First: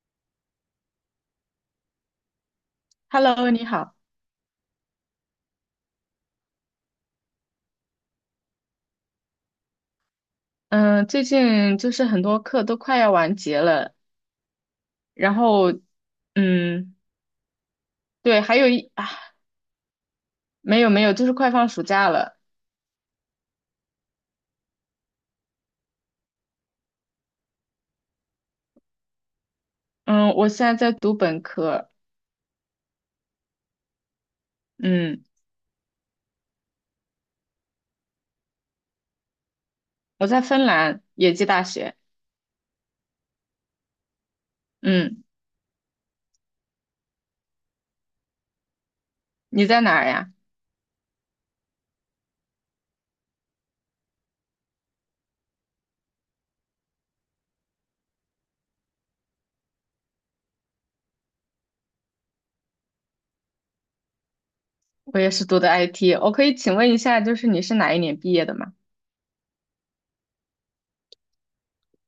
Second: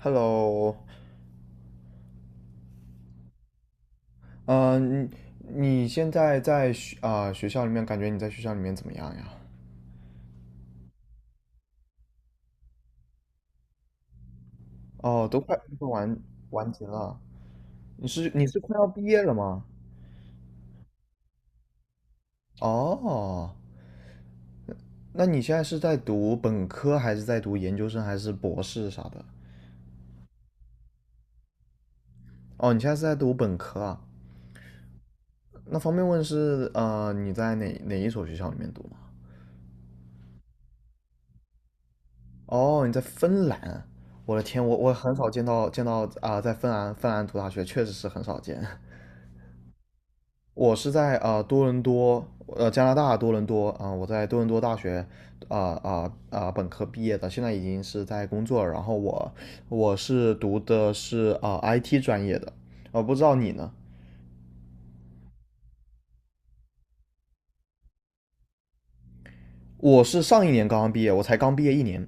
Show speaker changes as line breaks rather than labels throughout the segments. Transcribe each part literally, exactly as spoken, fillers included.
Hello，
Hello，你好。
嗯、你你现在在学啊、学校里面，感觉你在学校里面怎么样呀？
嗯，最近就是很多课都快要完结了，
哦，
然
都快
后，
都快完完结
嗯，
了，你是
对，
你
还
是
有
快要
一
毕
啊，
业了吗？
没有没有，就是快放暑假了。
哦，那你现在是在读本科，还是在读研究生，还是博士啥的？
嗯，我现在在读本科。
哦，你现在是在读本科啊？
嗯，
那方便问是呃你在哪哪一所学校里面读吗？
我在芬兰野鸡大学。
哦，你在芬兰，我的天，我我很
嗯，
少见到见到啊、在芬兰芬兰读大学，确实是很少见。
你在哪儿呀？
我是在呃多伦多，呃加拿大多伦多啊、呃我在多伦多大学啊啊啊本科毕业的，现在已经是在工作了。然后我我是读的是啊、I T 专业的，呃不知道你呢？
我也是读的 I T。我可以请问一下，就是你是哪一年毕业的吗？
我是上一年刚刚毕业，我才刚毕业一年。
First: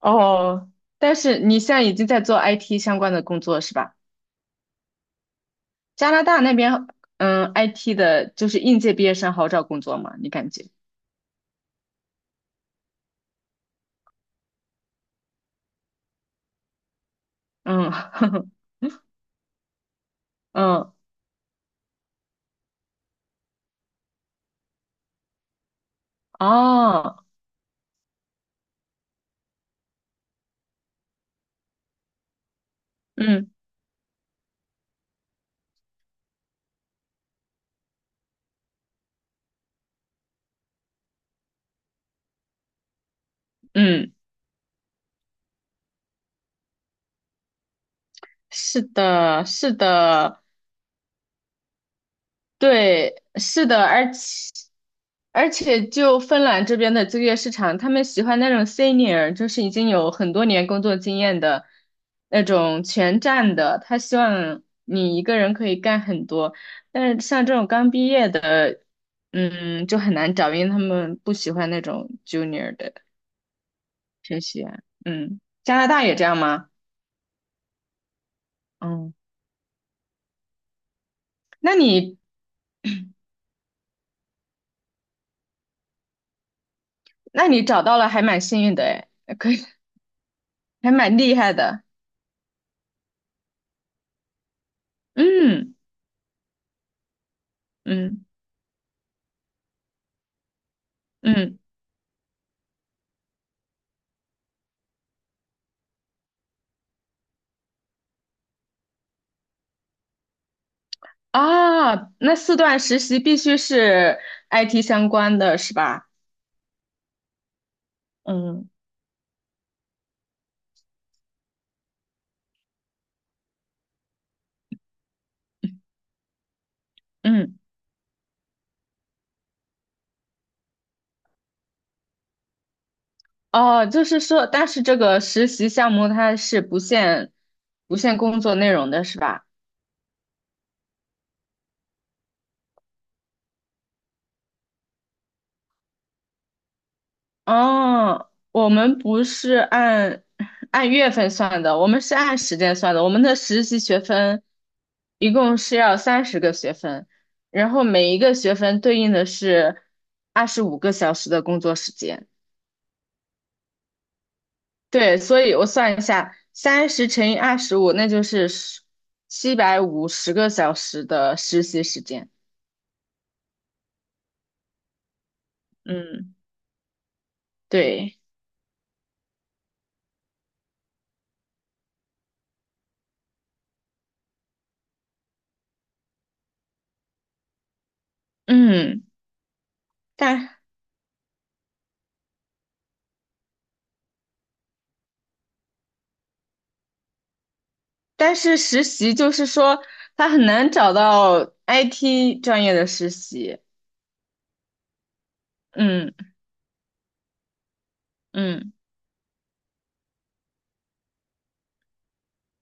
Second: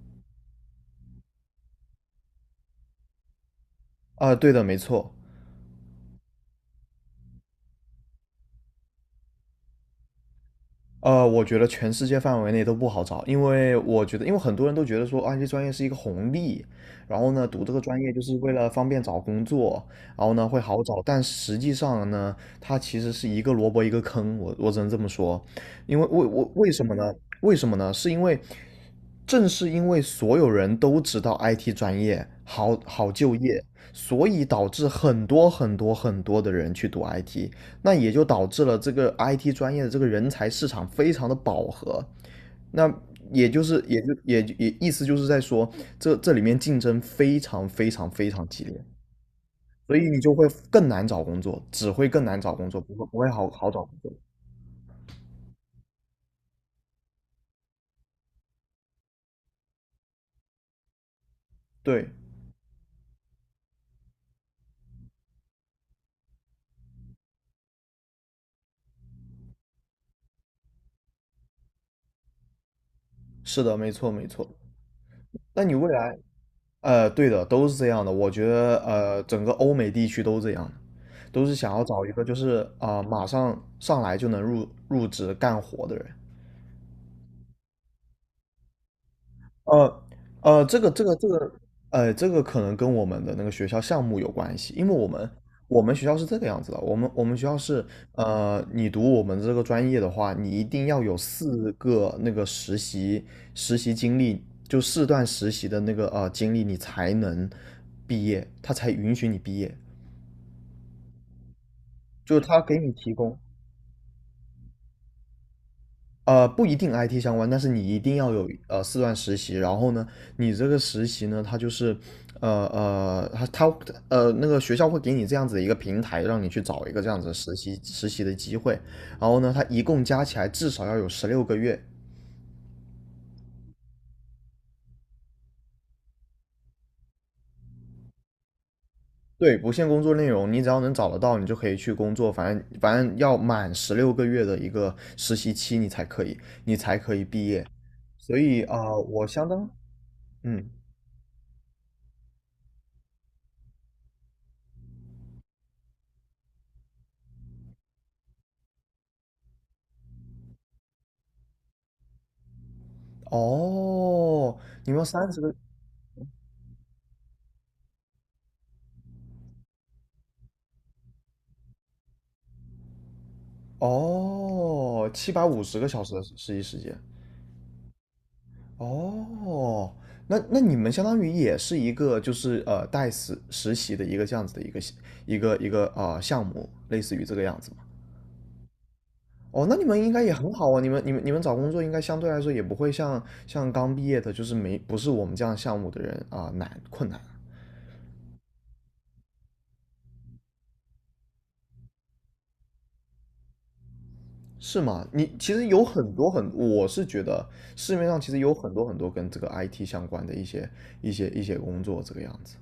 哦，但是你现在已经在做 I T 相关的工作是吧？
啊、呃对的，没错。
加拿大那边，嗯，I T 的就是应届毕业生好找工作吗？你感觉？
呃，我觉得全世界范围内都不好找，因为我觉得，因为很多人都觉得说 I T 专业是一个红利，然后呢，读这个
嗯
专业就是为 了方便找工作，然后呢会好
嗯
找，但实际上呢，它其实是一个萝卜一个坑，我我只能这么说，因为为我为什么呢？
哦
为什么呢？是因为正是因为所有人都知道 I T 专业好好就
嗯
业，所以导致很多很多很多的人去读 I T,那也就导致了这个 I T 专业的这个人才市场非常的饱和。那也就是也
嗯，
就也也意思就是在说，这这里面竞争非常非常非常激烈，
是的，是
所以你就
的。
会更难找工作，只会更难找工作，不会不
对，
会好
是
好找
的，
工
而
作。
且而且就芬兰这边的就业市场，他们喜欢那种 senior，就是已经有很多年工作经验的
对，
那种全站的，他希望你一个人可以干很多，但是像这种刚毕业的，嗯，就很难找，因为他们不喜欢那种 junior 的
是的，没错没
学
错。
习员。嗯，
那你
加拿
未
大也
来，
这样吗？
呃，对的，都是这样的。我觉得，
嗯。
呃，整个欧美地区都这样，都是想
那
要找一
你
个就是啊、呃马上上来就能入入职干活的人。
那你找到了，还蛮幸运的哎，可以，
呃呃这个
还
这个
蛮
这
厉
个，
害的。
呃，这个可能跟我们的那个学校项目有关系，因为我们
嗯
我们学校是这个样子的，我们我们学校是，
嗯
呃，你读我们这个专业的话，你一定要有
嗯
四个那个实习实习经历，就四段实习的那个呃经历，你才能毕业，他才允许你毕业，
啊，
就
那
是
四
他给
段
你
实
提
习必
供。
须是 I T 相关的是吧？
呃，不一定 I T 相关，但是你一定要有
嗯
呃四段实习。然后呢，你这个实习呢，它就是呃呃，他他呃那个学校会给你这样子的一个平台，让你去找一个这样子的实
嗯
习实习的机会。然后呢，它一共加起来至少要有十六个月。
哦，就是说，但是这个实习项目它是不限不限工作内容的是吧？
对，不限工作内容，你只要能找得到，你就可以去工作。反正反正要满十六个月的一个实习期，你才可以，你才可以毕业。
哦，
所以
我
啊、
们
呃
不
我相
是
当
按
嗯，
按月份算的，我们是按时间算的。我们的实习学分一共是要三十个学分，然后每一个学分对应的是二十五个小时的工作时间。
哦，你们
对，
三十
所
个
以我算一下，三十乘以二十五，那就是七百五十个小时的实习时间。
哦，七百五十个小时的实
嗯，
习时间。
对，
哦，那那你们相当于也是一个就是呃带实实习的一个这样子的一个一个一个啊、呃项目，类似于这个样子嘛？
嗯，
哦，那你们应该也很
但
好啊，你们你们你们找工作应该相对来说也不会像像刚毕业的，就是没不是我们这样项目的人啊、难困难。
但是实习就是说，他很难找到 I T 专业的实习。
是吗？你其实有很多
嗯
很，我是觉得市面上其实有很
嗯
多很多跟这个 I T 相关的一些一些一些工作这个样子。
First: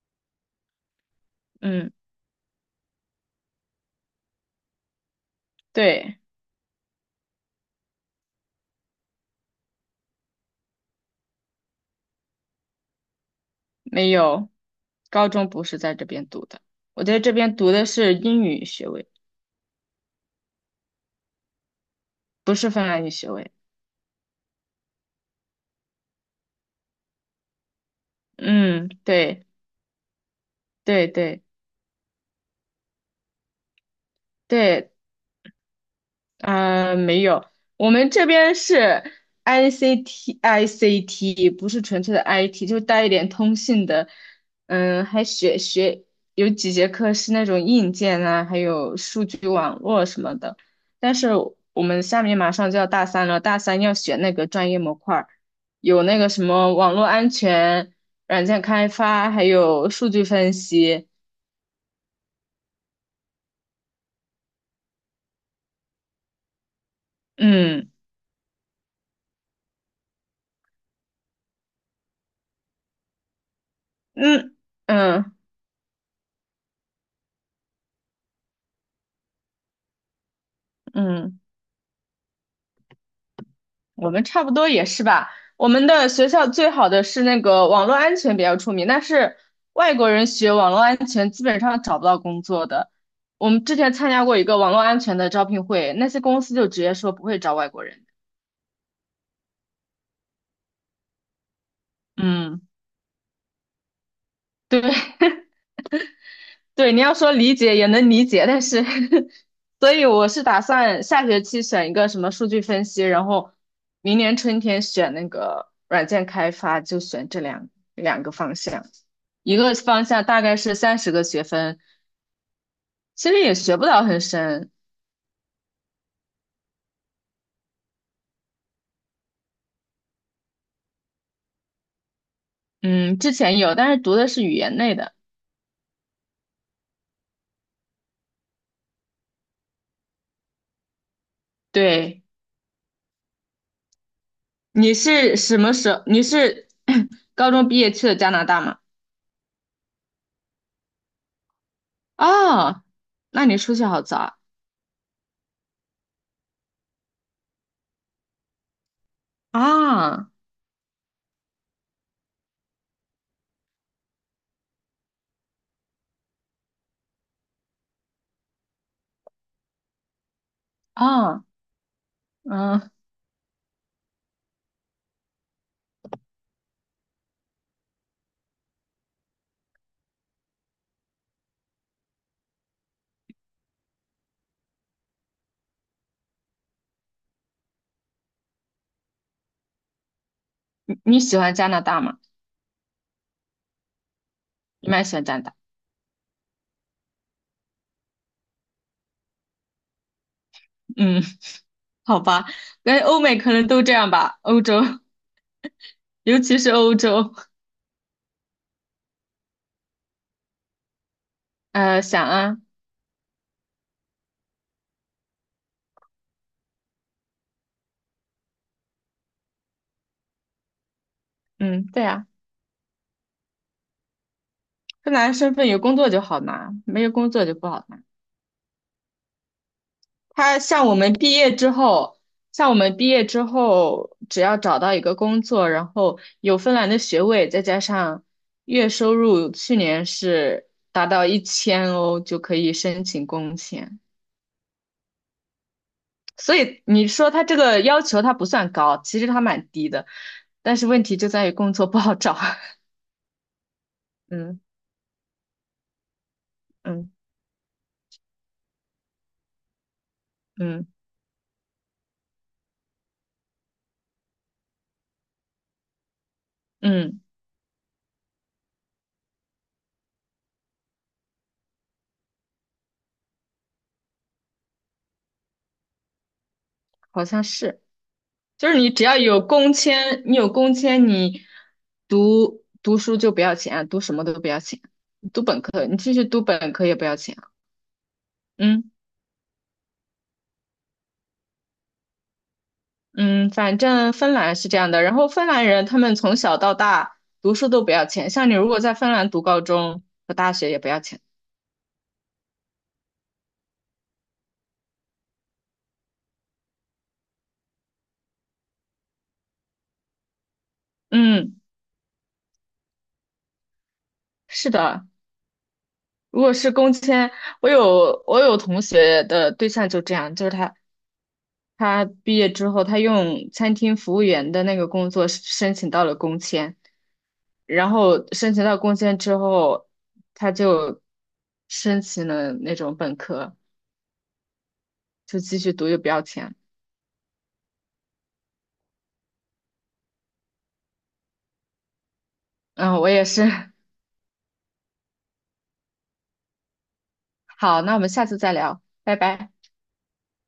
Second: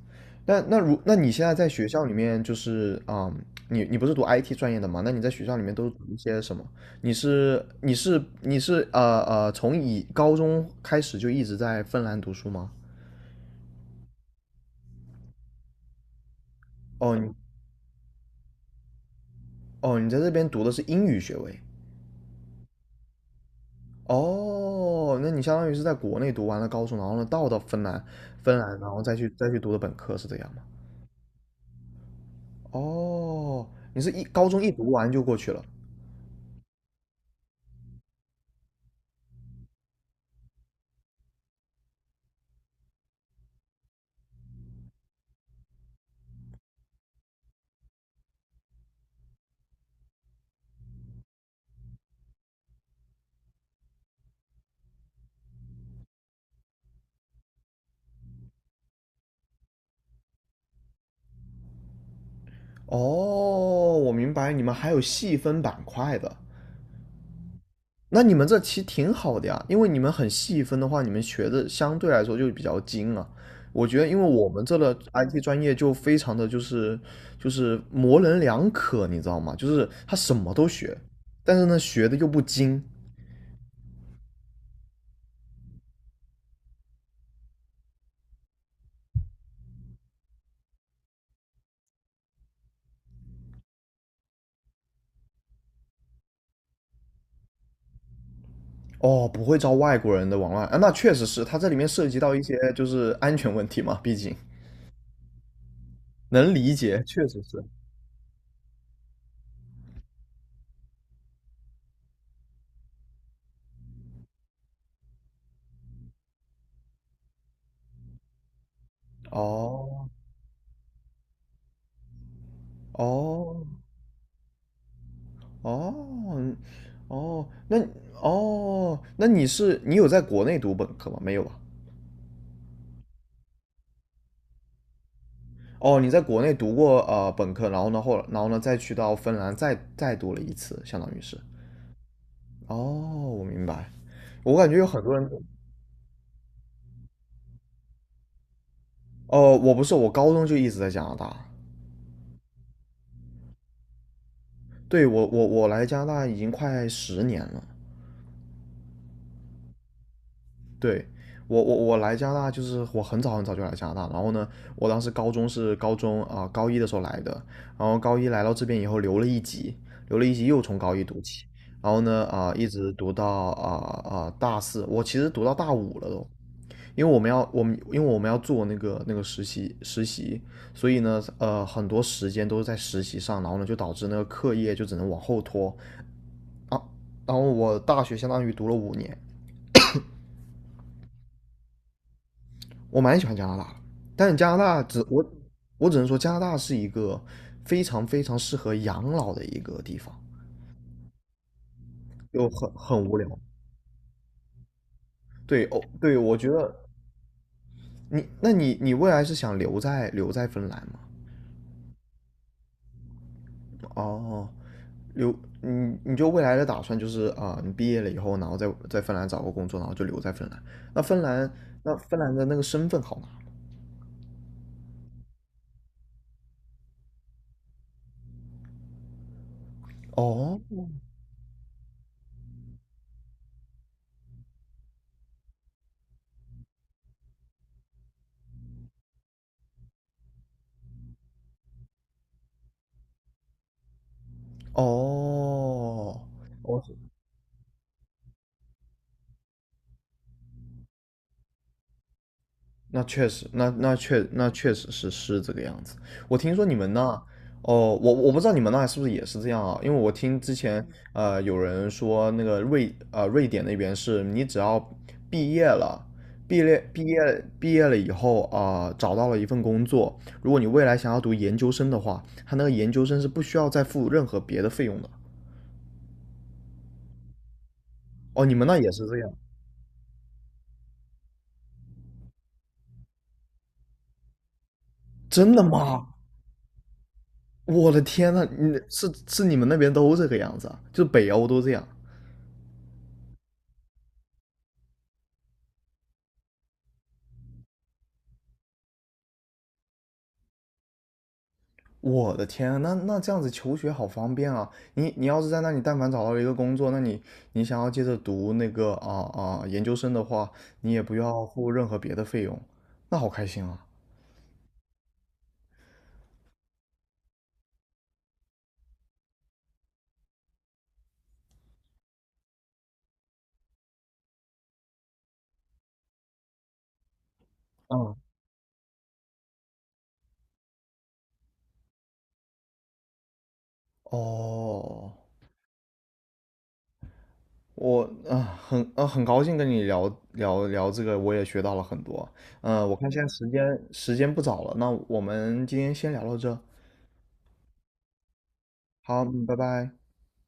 那那如那你现在在学
嗯，
校里面就是啊、嗯你你不是读 I T 专业的嘛？那你在学校里面都是读一
对，
些什么？你是你是你是呃呃，从以高中开始就一直在芬兰读书吗？
没有，高中不是在这边读的，我
哦，
在
你
这边读的是英语学位，
哦，你在这边读的是英语学位。
不是芬兰语学位。
哦，那你相当于是在国内读完了高中，然后呢到到芬兰，芬兰
嗯，
然后再去
对
再去读的本科是这样吗？
对对
哦，你是一高中一读
对，
完就过去了。
呃，没有，我们这边是 I C T I C T，不是纯粹的 I T，就带一点通信的。嗯，还学学有几节课是那种硬件啊，还有数据网络什么的。但是我们下面马上就要大三了，大三要选那个专业模块儿，有那个什么网络安全、软件开发，还有数据分析。
哦，我明白，你们还有细分板块的，
嗯
那你们这其实挺好的呀，因为你们很细分的话，你们学的相对来说就比较精啊。我觉得，因为我
嗯
们这的
嗯
I T 专业就非常的就是就是模棱两可，你知道吗？就是他什么都学，
嗯。
但是呢学的又不精，
我们差不多也是吧。我们的学校最好的是那个网络安全比较出名，但是外国人学网络安全基本上找不到工作的。我们之前参加过一个网络安全的招聘会，那些公司就直接说不会招外国人。
哦，不会招外国人的往外啊，那确实是，它这里面涉及到一些
嗯，
就是安全问题嘛，毕竟
对，
能理
对，你
解。
要
确
说理解也能理解，但是，所以我是打算下学期选一个什么数据分析，然后明年春天选那个软件开发，就选这两两个方向。一个方
哦
向大概是三十个学分，其实也学
哦
不到很深。
哦嗯哦，那哦，那你是你有在国内读本科吗？没有吧？
嗯，之前有，但是读的是语言类的。
哦，你在国内读过呃本科，然后呢后然后呢再去到芬兰再再读了一次，相当于是。
对，
哦，我明白。我感觉有
你
很多人，
是什么时候？你是 高中毕业去的加拿大吗？
哦，我不是，我高中就一直在加拿大。
哦，那你出去好早
对，我我我来加拿大已经快十年了。
啊！啊
对，我我我来加拿大就是我很早很早就来加拿大，然后呢，我当时高中是高中啊、呃高一的时候来的，然后高一来到这边以后留了一级，留了一级又从高一读起，
啊，
然后呢啊、一
嗯。
直读到啊啊、大四，我其实读到大五了都，因为我们要我们因为我们要做那个那个实习实习，所以呢呃很多时间都是在实习上，然后呢就导致那个课业就只能往后拖，啊，然后我大学相当于读了五年，
你喜欢加拿大吗？
我蛮喜欢加拿大的，但加拿大
你蛮
只
喜
我
欢加拿大。
我只能说加拿大是一个非常非常适合养老的一个地方，
嗯，好吧，
就很
感
很
觉
无
欧
聊。
美可能都这样吧，欧洲，
对哦，对，我
尤
觉
其是
得，
欧洲。
你那你你未来是想留在留在芬兰吗？
呃，想啊。
哦，留你你就未来的打算就是啊、你毕业了以后，然后在在芬兰找个工作，然后就留在芬兰。那芬兰
嗯，
那
对
芬
啊，
兰的那个身份好吗？
芬兰身份有工作就好拿，没有工作就不好拿。他
哦
像我们毕业之后，像我们毕业之后，只要找到一个工作，然后有芬兰的学位，再加上月收入去年是达到一千欧，就可以申请工签。
哦，
所
我
以你说他这个要求他不算高，其实他蛮低的，但是问题就在于工作不好找。
那确实，那那确那
嗯
确实是是这个样子。我听说你们那，
嗯
哦，我我不知道你们那是不是也是这样啊？因为我听之前
嗯
呃有人说那个瑞呃瑞典那边是你只要毕业了，毕业毕
嗯，
业毕业了以后啊、找到了一份工作，如果你未来想要读研究生的话，他那个研究生是不需要再付任何别的费用的。
好像是，
哦，你们
就是
那
你
也
只
是这
要
样？
有工签，你有工签，你读读书就不要钱，读什么都不要钱，读
真
本
的
科，你
吗？
继续读本科也不要钱。
我的天呐，你
嗯
是是你们那边都这个样子啊？就北欧都这样。
嗯，反正芬兰是这样的，然后芬兰人他们从小到大读书都不要钱，像你如果在芬兰读高中和大学也不要钱。
我的天啊，那那这样子求学好方便啊！你你要是在那里，但凡找到了一个工作，那你你想要接着读那个啊啊研究生的话，你也不要
嗯，
付任何别的费用，那好开心啊！
是的。如果是工签，我有我有同学的对象就这样，就是他他毕业之后，他用餐厅服务员的那个工作申请到了工签，然
嗯，
后申请到工签之后，他就申请了那种本科，
哦，
就继续读又不要钱。
我啊很啊很高兴跟你聊聊聊这个，我也学到了很多。嗯、我
嗯，我
看现
也
在
是。
时 间时间不早了，那我们今天先聊到这。
好，那我们下次再聊，拜
好，嗯
拜。
拜拜。